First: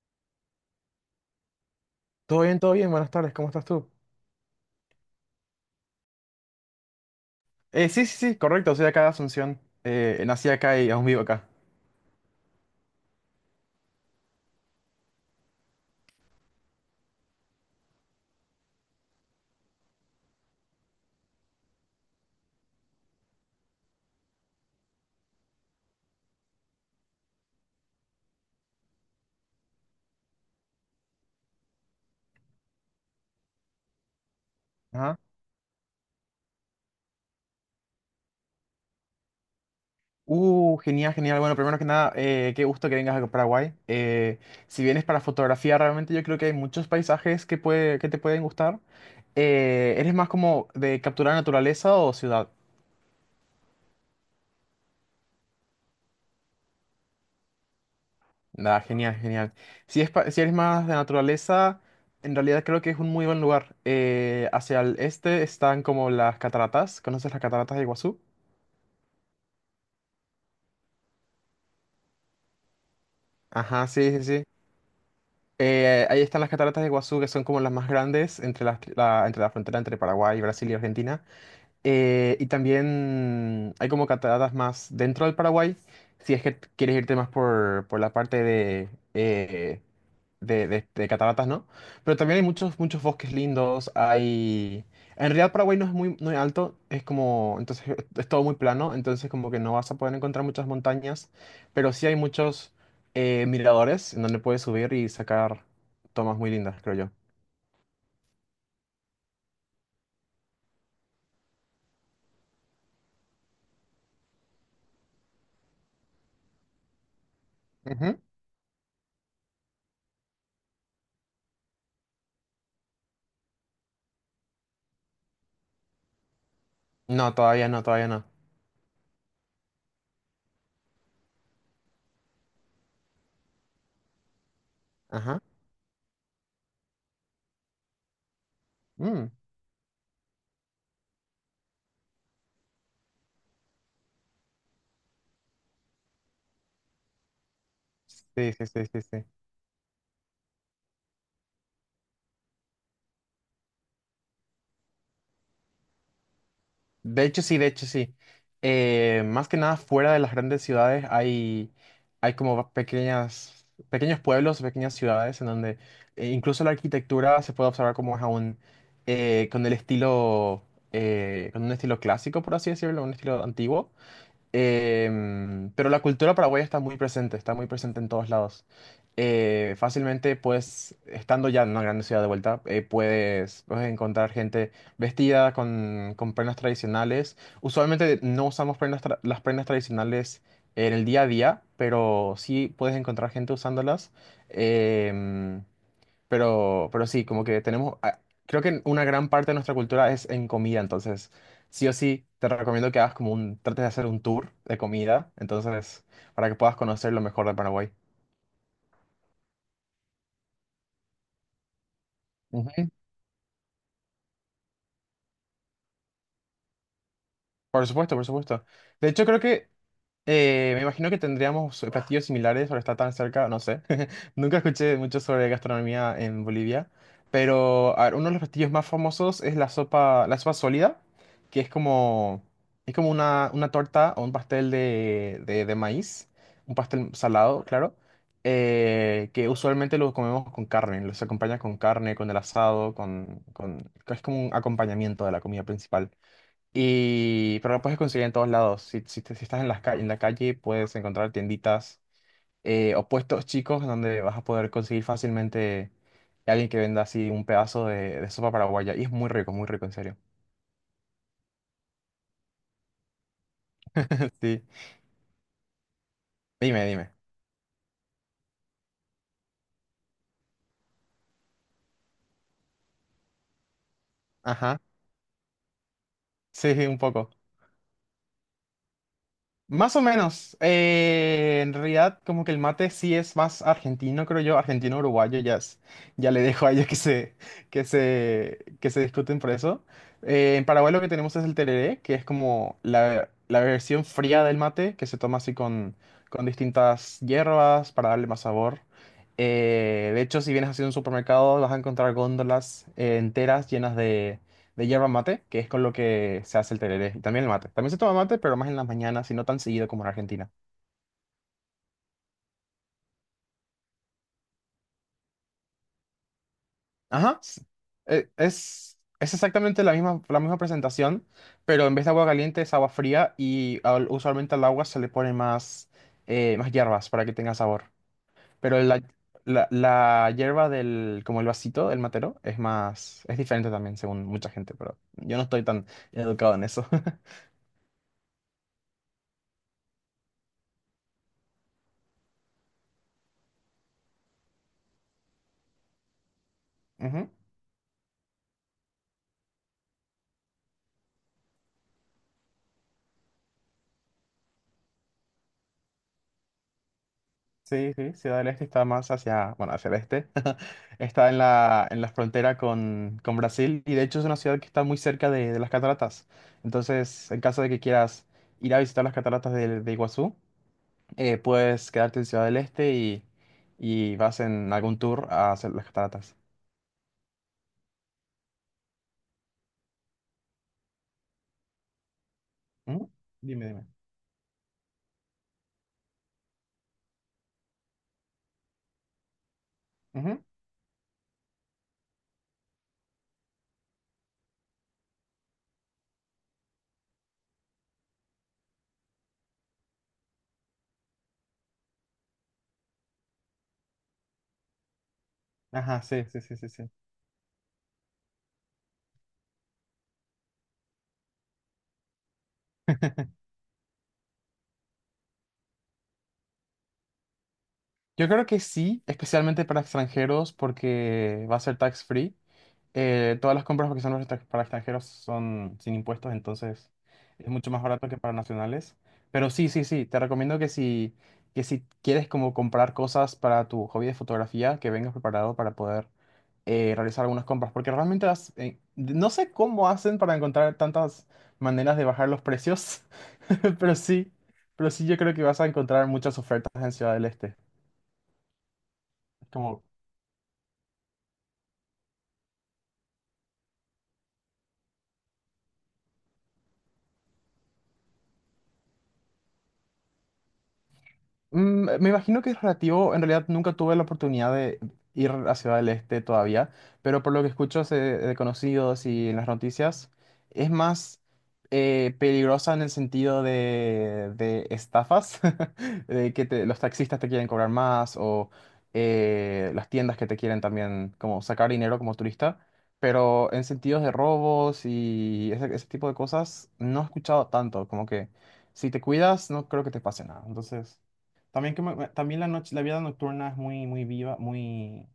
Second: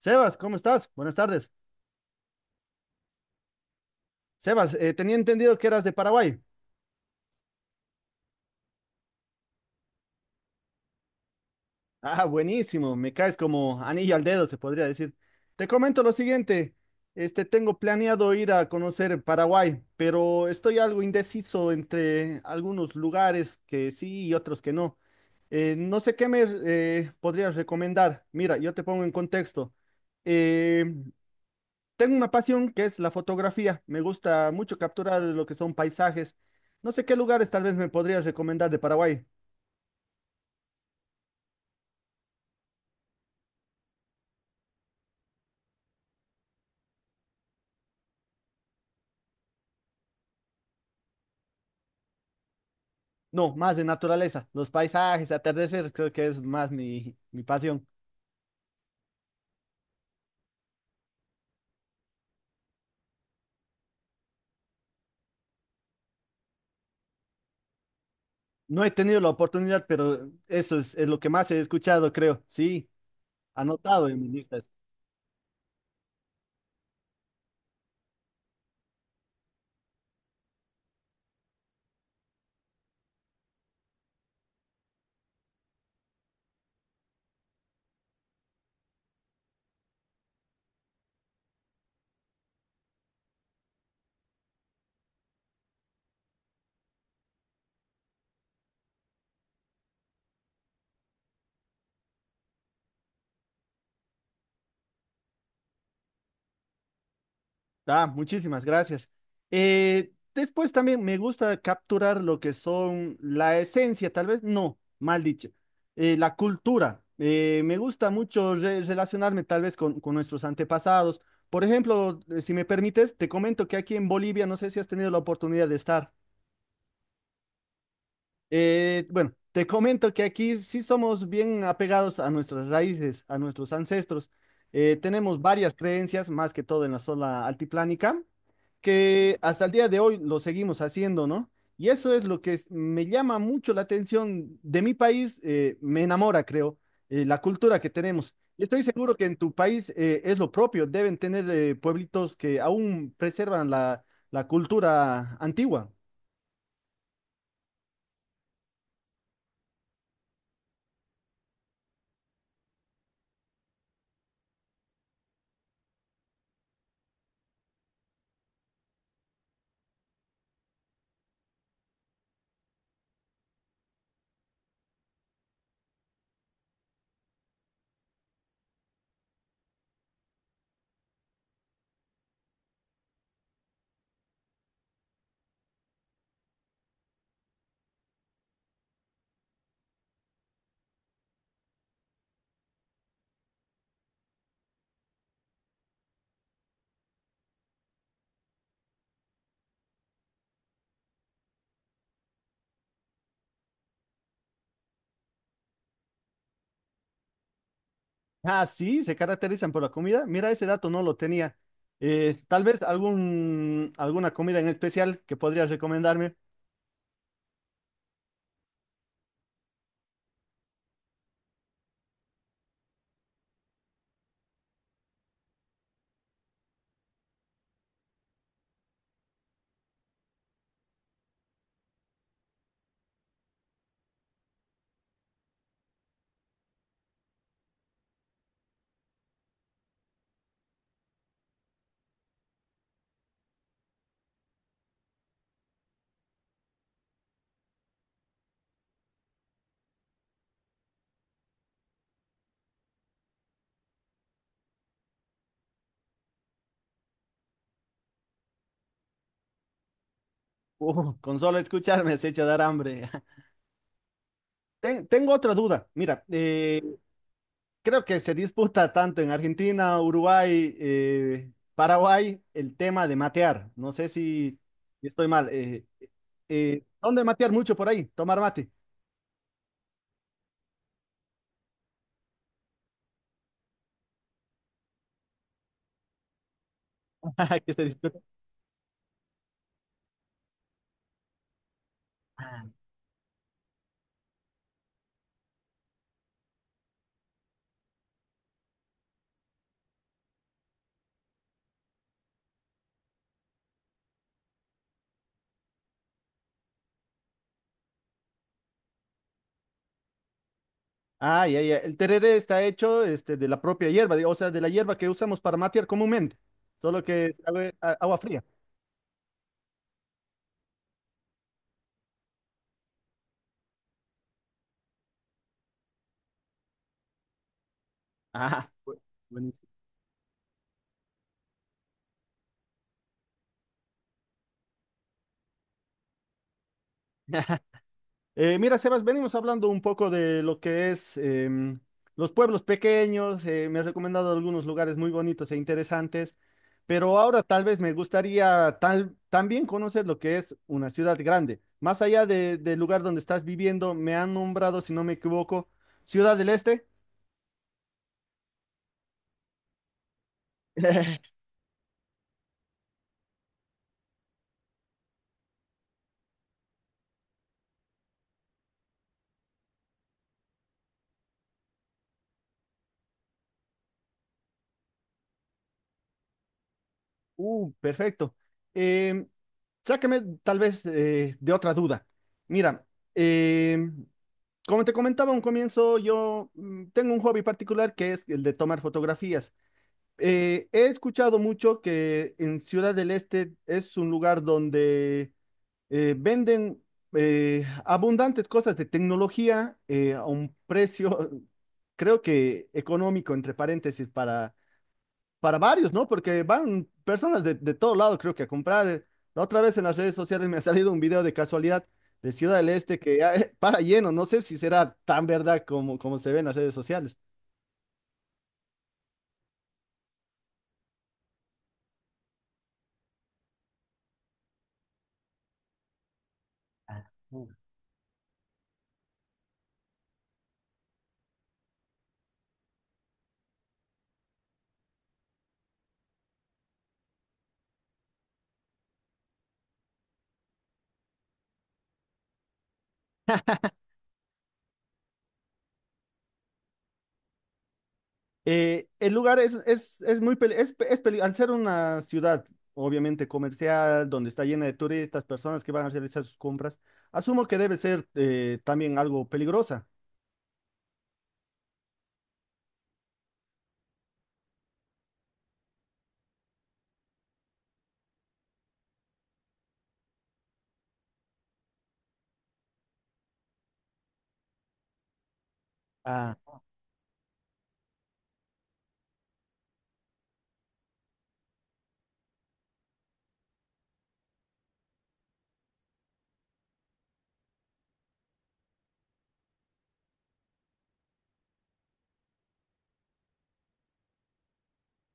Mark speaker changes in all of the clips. Speaker 1: Sebas, ¿cómo estás? Buenas tardes.
Speaker 2: Todo bien, buenas tardes, ¿cómo estás tú?
Speaker 1: Sebas, tenía entendido que eras de Paraguay.
Speaker 2: Sí, sí, sí, correcto, soy de acá de Asunción. Nací acá y aún vivo acá.
Speaker 1: Ah, buenísimo, me caes como anillo al dedo, se podría decir. Te comento lo siguiente, tengo planeado ir a conocer Paraguay, pero estoy algo indeciso entre algunos lugares que sí y otros que no. No sé qué me podrías recomendar. Mira, yo te pongo en contexto. Eh, Tengo una pasión que es la fotografía. Me gusta mucho
Speaker 2: Ajá.
Speaker 1: capturar lo que son paisajes. No sé qué lugares tal vez me podrías recomendar de Paraguay.
Speaker 2: Genial, genial. Bueno, primero que nada, qué gusto que vengas a Paraguay. Si vienes para fotografía, realmente yo creo que hay muchos paisajes que, puede, que te pueden gustar. ¿Eres más como de capturar naturaleza o ciudad?
Speaker 1: No, más de naturaleza. Los paisajes, atardecer, creo que es más mi pasión.
Speaker 2: Nada, genial, genial. Si, si eres más de naturaleza, en realidad creo que es un muy buen lugar. Hacia el este están como las cataratas. ¿Conoces las cataratas de Iguazú?
Speaker 1: No he tenido la oportunidad, pero es lo que más he escuchado, creo. Sí,
Speaker 2: Ajá,
Speaker 1: anotado
Speaker 2: sí,
Speaker 1: en
Speaker 2: sí,
Speaker 1: mi
Speaker 2: sí.
Speaker 1: lista.
Speaker 2: Ahí están las cataratas de Iguazú, que son como las más grandes entre la, entre la frontera entre Paraguay, Brasil y Argentina. Y también hay como cataratas más dentro del Paraguay, si es que quieres irte más por la parte eh, de, de cataratas, ¿no? Pero también hay muchos, muchos bosques lindos, hay... En realidad Paraguay no es muy, muy alto, es como... Entonces es todo muy plano, entonces como que no vas a poder encontrar muchas montañas, pero sí hay muchos miradores en donde puedes subir y sacar tomas muy lindas, creo yo.
Speaker 1: Ah, muchísimas gracias. Después también me gusta capturar lo que son la esencia, tal vez, no, mal dicho, la cultura. Me gusta
Speaker 2: Ujú.
Speaker 1: mucho relacionarme tal vez con nuestros antepasados. Por ejemplo, si me permites, te comento que aquí en Bolivia, no sé si has tenido la oportunidad de estar.
Speaker 2: No, todavía no, todavía no.
Speaker 1: Bueno, te comento que aquí sí somos bien apegados a nuestras raíces, a nuestros ancestros. Tenemos
Speaker 2: Ajá.
Speaker 1: varias creencias, más que todo en la zona altiplánica,
Speaker 2: Mm.
Speaker 1: que hasta el día de hoy lo seguimos haciendo, ¿no? Y eso es lo que es- me llama mucho la atención de mi país, me enamora, creo, la cultura que tenemos.
Speaker 2: Sí,
Speaker 1: Y
Speaker 2: sí,
Speaker 1: estoy
Speaker 2: sí, sí,
Speaker 1: seguro que
Speaker 2: sí.
Speaker 1: en tu país es lo propio, deben tener pueblitos que aún preservan la cultura antigua.
Speaker 2: De hecho, sí, de hecho, sí. Más que nada, fuera de las grandes ciudades hay como pequeños pueblos, pequeñas ciudades en donde incluso la arquitectura se puede observar como es aún con el estilo, con un estilo clásico, por así decirlo, un estilo antiguo. Pero la cultura paraguaya está muy presente en todos lados. Fácilmente, pues, estando ya en una gran ciudad de vuelta, puedes encontrar gente vestida con prendas tradicionales. Usualmente no usamos las prendas tradicionales en el día a día, pero sí puedes encontrar gente usándolas. Em, pero, sí, como que tenemos, creo que una gran parte de nuestra cultura es en comida, entonces sí o sí te recomiendo que hagas como trates de hacer un tour de comida, entonces para que puedas conocer lo mejor de Paraguay.
Speaker 1: Ah, sí, se caracterizan por la comida. Mira, ese dato no lo tenía. Tal vez
Speaker 2: Ujú.
Speaker 1: alguna comida en especial que podrías recomendarme.
Speaker 2: Por supuesto, por supuesto. De hecho, creo que me imagino que tendríamos platillos similares por estar tan cerca, no sé. Nunca escuché mucho sobre gastronomía en Bolivia, pero a ver, uno de los platillos más famosos es la sopa sólida, que es como una torta o un pastel de, de maíz, un pastel salado, claro, que usualmente lo comemos con carne, los acompaña con carne, con el asado, con, es como un acompañamiento de la comida principal. Y, pero lo puedes conseguir en todos lados. Si, si, si estás en las en la calle, puedes encontrar tienditas o puestos chicos donde vas a poder conseguir fácilmente alguien que venda así un pedazo de sopa paraguaya. Y es muy rico, en serio.
Speaker 1: Con solo escucharme se echa a dar hambre.
Speaker 2: Sí.
Speaker 1: Tengo otra duda. Mira,
Speaker 2: Dime, dime.
Speaker 1: creo que se disputa tanto en Argentina, Uruguay, Paraguay el tema de matear. No sé
Speaker 2: Ajá.
Speaker 1: si estoy mal.
Speaker 2: Sí, sí, un
Speaker 1: ¿Dónde
Speaker 2: poco.
Speaker 1: matear mucho por ahí? Tomar mate.
Speaker 2: Más o menos. En realidad, como que el mate sí es más argentino, creo yo, argentino-uruguayo, ya, ya le dejo a ellos que se,
Speaker 1: Que se disputa.
Speaker 2: que se discuten por eso. En Paraguay lo que tenemos es el tereré, que es como la versión fría del mate, que se toma así con distintas hierbas para darle más sabor. De hecho, si vienes así a un supermercado, vas a encontrar góndolas enteras llenas de yerba mate, que es con lo que se hace el tereré. Y también el mate. También se toma mate, pero más en las mañanas y no tan seguido como en Argentina.
Speaker 1: Ah, ya, ya. El tereré está hecho de la propia hierba, digo, o sea, de la hierba que usamos para matear comúnmente, solo que
Speaker 2: Ajá.
Speaker 1: es agua, agua fría.
Speaker 2: Es exactamente la misma presentación, pero en vez de agua caliente es agua fría y usualmente al agua se le pone más, más hierbas para que tenga sabor.
Speaker 1: Ajá.
Speaker 2: Pero la,
Speaker 1: Buenísimo.
Speaker 2: la hierba del, como el vasito, el matero, es más, es diferente también según mucha gente, pero yo no estoy tan educado en eso.
Speaker 1: Mira, Sebas, venimos hablando un poco de lo que es los pueblos pequeños, me has recomendado algunos lugares muy bonitos e interesantes, pero
Speaker 2: Ujú.
Speaker 1: ahora tal vez me gustaría también conocer lo que es una ciudad grande. Más allá del lugar donde estás viviendo, me han nombrado, si no me equivoco, Ciudad del Este.
Speaker 2: Sí, sí, Ciudad del Este está más hacia, bueno, hacia el este. Está en la frontera con Brasil y de hecho es una ciudad que está muy cerca de las cataratas. Entonces, en caso de que quieras ir a visitar las cataratas de Iguazú, puedes quedarte en Ciudad del Este y vas en algún tour a hacer las cataratas.
Speaker 1: Perfecto. Em, sácame tal vez de otra duda. Mira,
Speaker 2: ¿Mm? Dime, dime.
Speaker 1: em, como te comentaba a un comienzo, yo tengo un hobby particular que es el de tomar fotografías.
Speaker 2: Ujú.
Speaker 1: He escuchado mucho que en Ciudad del Este es un lugar donde venden abundantes cosas de tecnología a un precio, creo que económico, entre paréntesis, para varios,
Speaker 2: Ajá,
Speaker 1: ¿no?
Speaker 2: sí, sí,
Speaker 1: Porque
Speaker 2: sí, sí,
Speaker 1: van
Speaker 2: sí.
Speaker 1: personas de todo lado, creo que a comprar. La otra vez en las redes sociales me ha salido un video de casualidad de Ciudad del Este que ya, para lleno, no sé si será tan verdad como se ve en las redes sociales.
Speaker 2: Yo creo que sí, especialmente para extranjeros porque va a ser tax free. Todas las compras que son para para extranjeros son sin impuestos, entonces es
Speaker 1: Mm.
Speaker 2: mucho más barato que para nacionales. Pero sí, sí, sí, te recomiendo que si quieres como comprar cosas para tu hobby de fotografía, que vengas preparado para poder realizar algunas compras, porque realmente no sé cómo hacen para encontrar tantas maneras de bajar los precios, pero sí, pero sí yo creo que vas a encontrar muchas ofertas en Ciudad del Este.
Speaker 1: El lugar
Speaker 2: Es como
Speaker 1: al ser una ciudad obviamente comercial, donde está llena de turistas, personas que van a realizar sus compras, asumo que debe ser también algo peligrosa.
Speaker 2: Me imagino que es relativo, en realidad nunca tuve la oportunidad de ir a Ciudad del Este todavía, pero por lo que escucho de conocidos y en las noticias, es más peligrosa en el sentido de estafas, de
Speaker 1: Ah,
Speaker 2: que los taxistas te quieren cobrar más o las tiendas que te quieren también como sacar dinero como turista, pero en sentidos de robos y ese tipo de cosas no he escuchado tanto, como que si te cuidas no creo que te pase nada, entonces... También, que también la noche, la vida nocturna es muy, muy viva, muy,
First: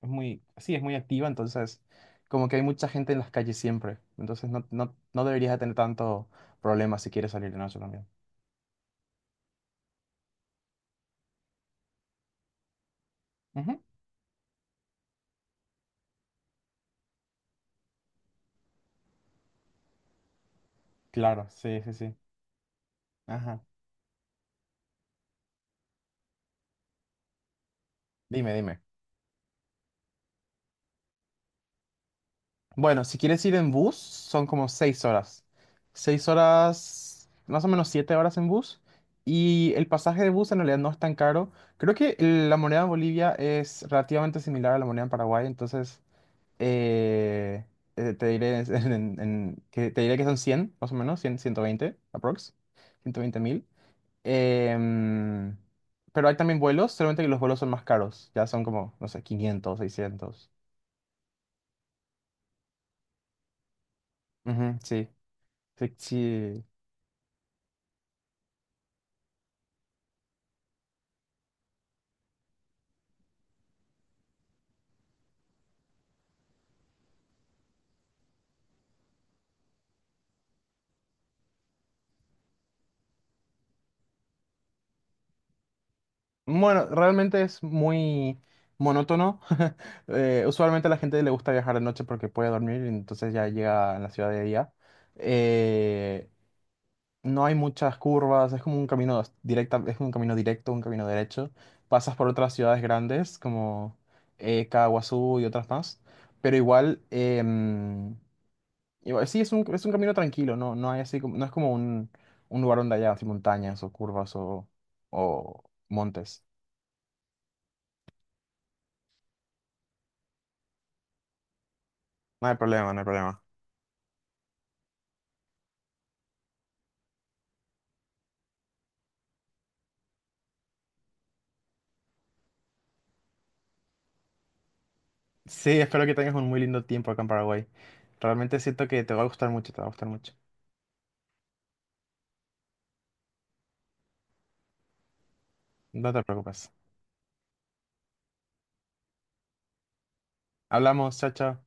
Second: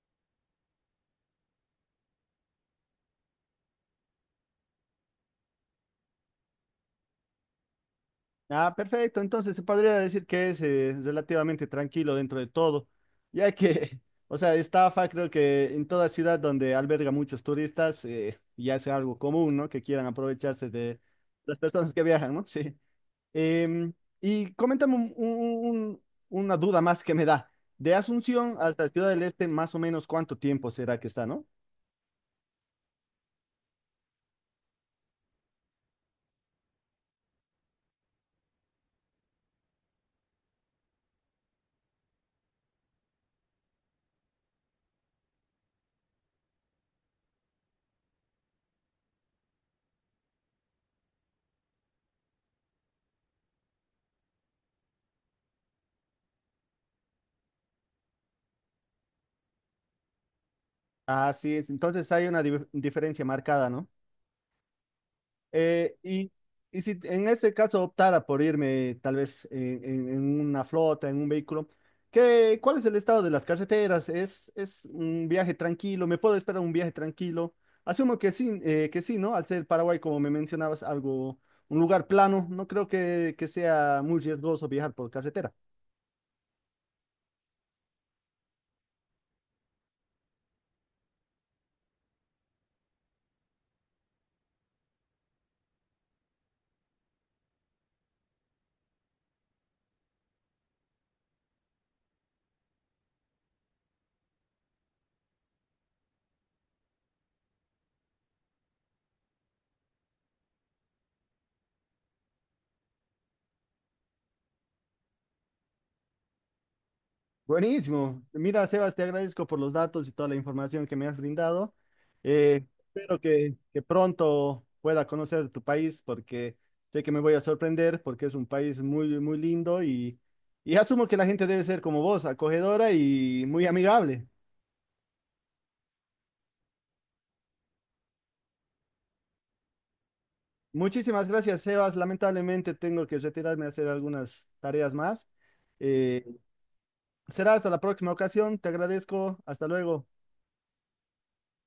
Speaker 2: es muy, sí, es muy activa, entonces como que hay mucha gente en las calles siempre, entonces no, no, no deberías de tener tanto problema si quieres salir de noche también.
Speaker 1: Ah, perfecto. Entonces se podría decir que es relativamente tranquilo dentro de todo, ya
Speaker 2: Ujú.
Speaker 1: que, o sea, estafa creo que en toda ciudad donde alberga muchos turistas ya sea algo común, ¿no? Que quieran aprovecharse de
Speaker 2: Claro,
Speaker 1: las
Speaker 2: sí, sí,
Speaker 1: personas que
Speaker 2: sí.
Speaker 1: viajan, ¿no? Sí.
Speaker 2: Ajá.
Speaker 1: Em, y coméntame una duda más que me da. De
Speaker 2: Dime,
Speaker 1: Asunción
Speaker 2: dime.
Speaker 1: hasta Ciudad del Este, más o menos cuánto tiempo será que está, ¿no?
Speaker 2: Bueno, si quieres ir en bus, son como 6 horas. Seis horas, más o menos 7 horas en bus. Y el pasaje de bus en realidad no es tan caro. Creo que la moneda en Bolivia es relativamente similar a la moneda en Paraguay, entonces Eh, te diré, te diré que son 100 más o menos, cien 120 aprox, 120.000. Em, pero hay también vuelos, solamente que los vuelos son más caros, ya son como, no sé, 500 seiscientos.
Speaker 1: Ah, sí, entonces hay una diferencia marcada, ¿no?
Speaker 2: Ujú, sí, sí,
Speaker 1: Eh, y,
Speaker 2: sí.
Speaker 1: y si en ese caso optara por irme tal vez en una flota, en un vehículo, ¿cuál es el estado de las carreteras? Es un viaje tranquilo? ¿Me puedo esperar un viaje tranquilo? Asumo que sí, ¿no? Al ser Paraguay, como me mencionabas, un lugar plano, no creo que sea muy riesgoso viajar por carretera.
Speaker 2: Bueno, realmente es muy monótono. Usualmente a la gente le gusta viajar de noche porque puede dormir, entonces ya llega a la ciudad de día. Eh, no hay muchas curvas, es como un camino directa, es un camino directo, un camino derecho. Pasas por otras ciudades grandes como Kawasu y otras más, pero igual, igual sí, es un camino tranquilo, no, no hay así como, no es como un lugar donde haya así montañas o curvas o montes.
Speaker 1: Buenísimo. Mira, Sebas, te agradezco por los datos y toda la información que me has brindado.
Speaker 2: No hay problema, no hay
Speaker 1: Espero
Speaker 2: problema.
Speaker 1: que pronto pueda conocer tu país porque sé que me voy a sorprender porque es un país muy, muy lindo y asumo que la gente debe ser como vos, acogedora y muy amigable.
Speaker 2: Sí, espero que tengas un muy lindo tiempo acá en Paraguay. Realmente siento que te va a gustar mucho, te va a gustar mucho.
Speaker 1: Muchísimas gracias, Sebas. Lamentablemente tengo que retirarme a hacer algunas tareas más.
Speaker 2: No te
Speaker 1: Eh,
Speaker 2: preocupes.
Speaker 1: será hasta la próxima ocasión. Te agradezco. Hasta luego.
Speaker 2: Hablamos, chao, chao.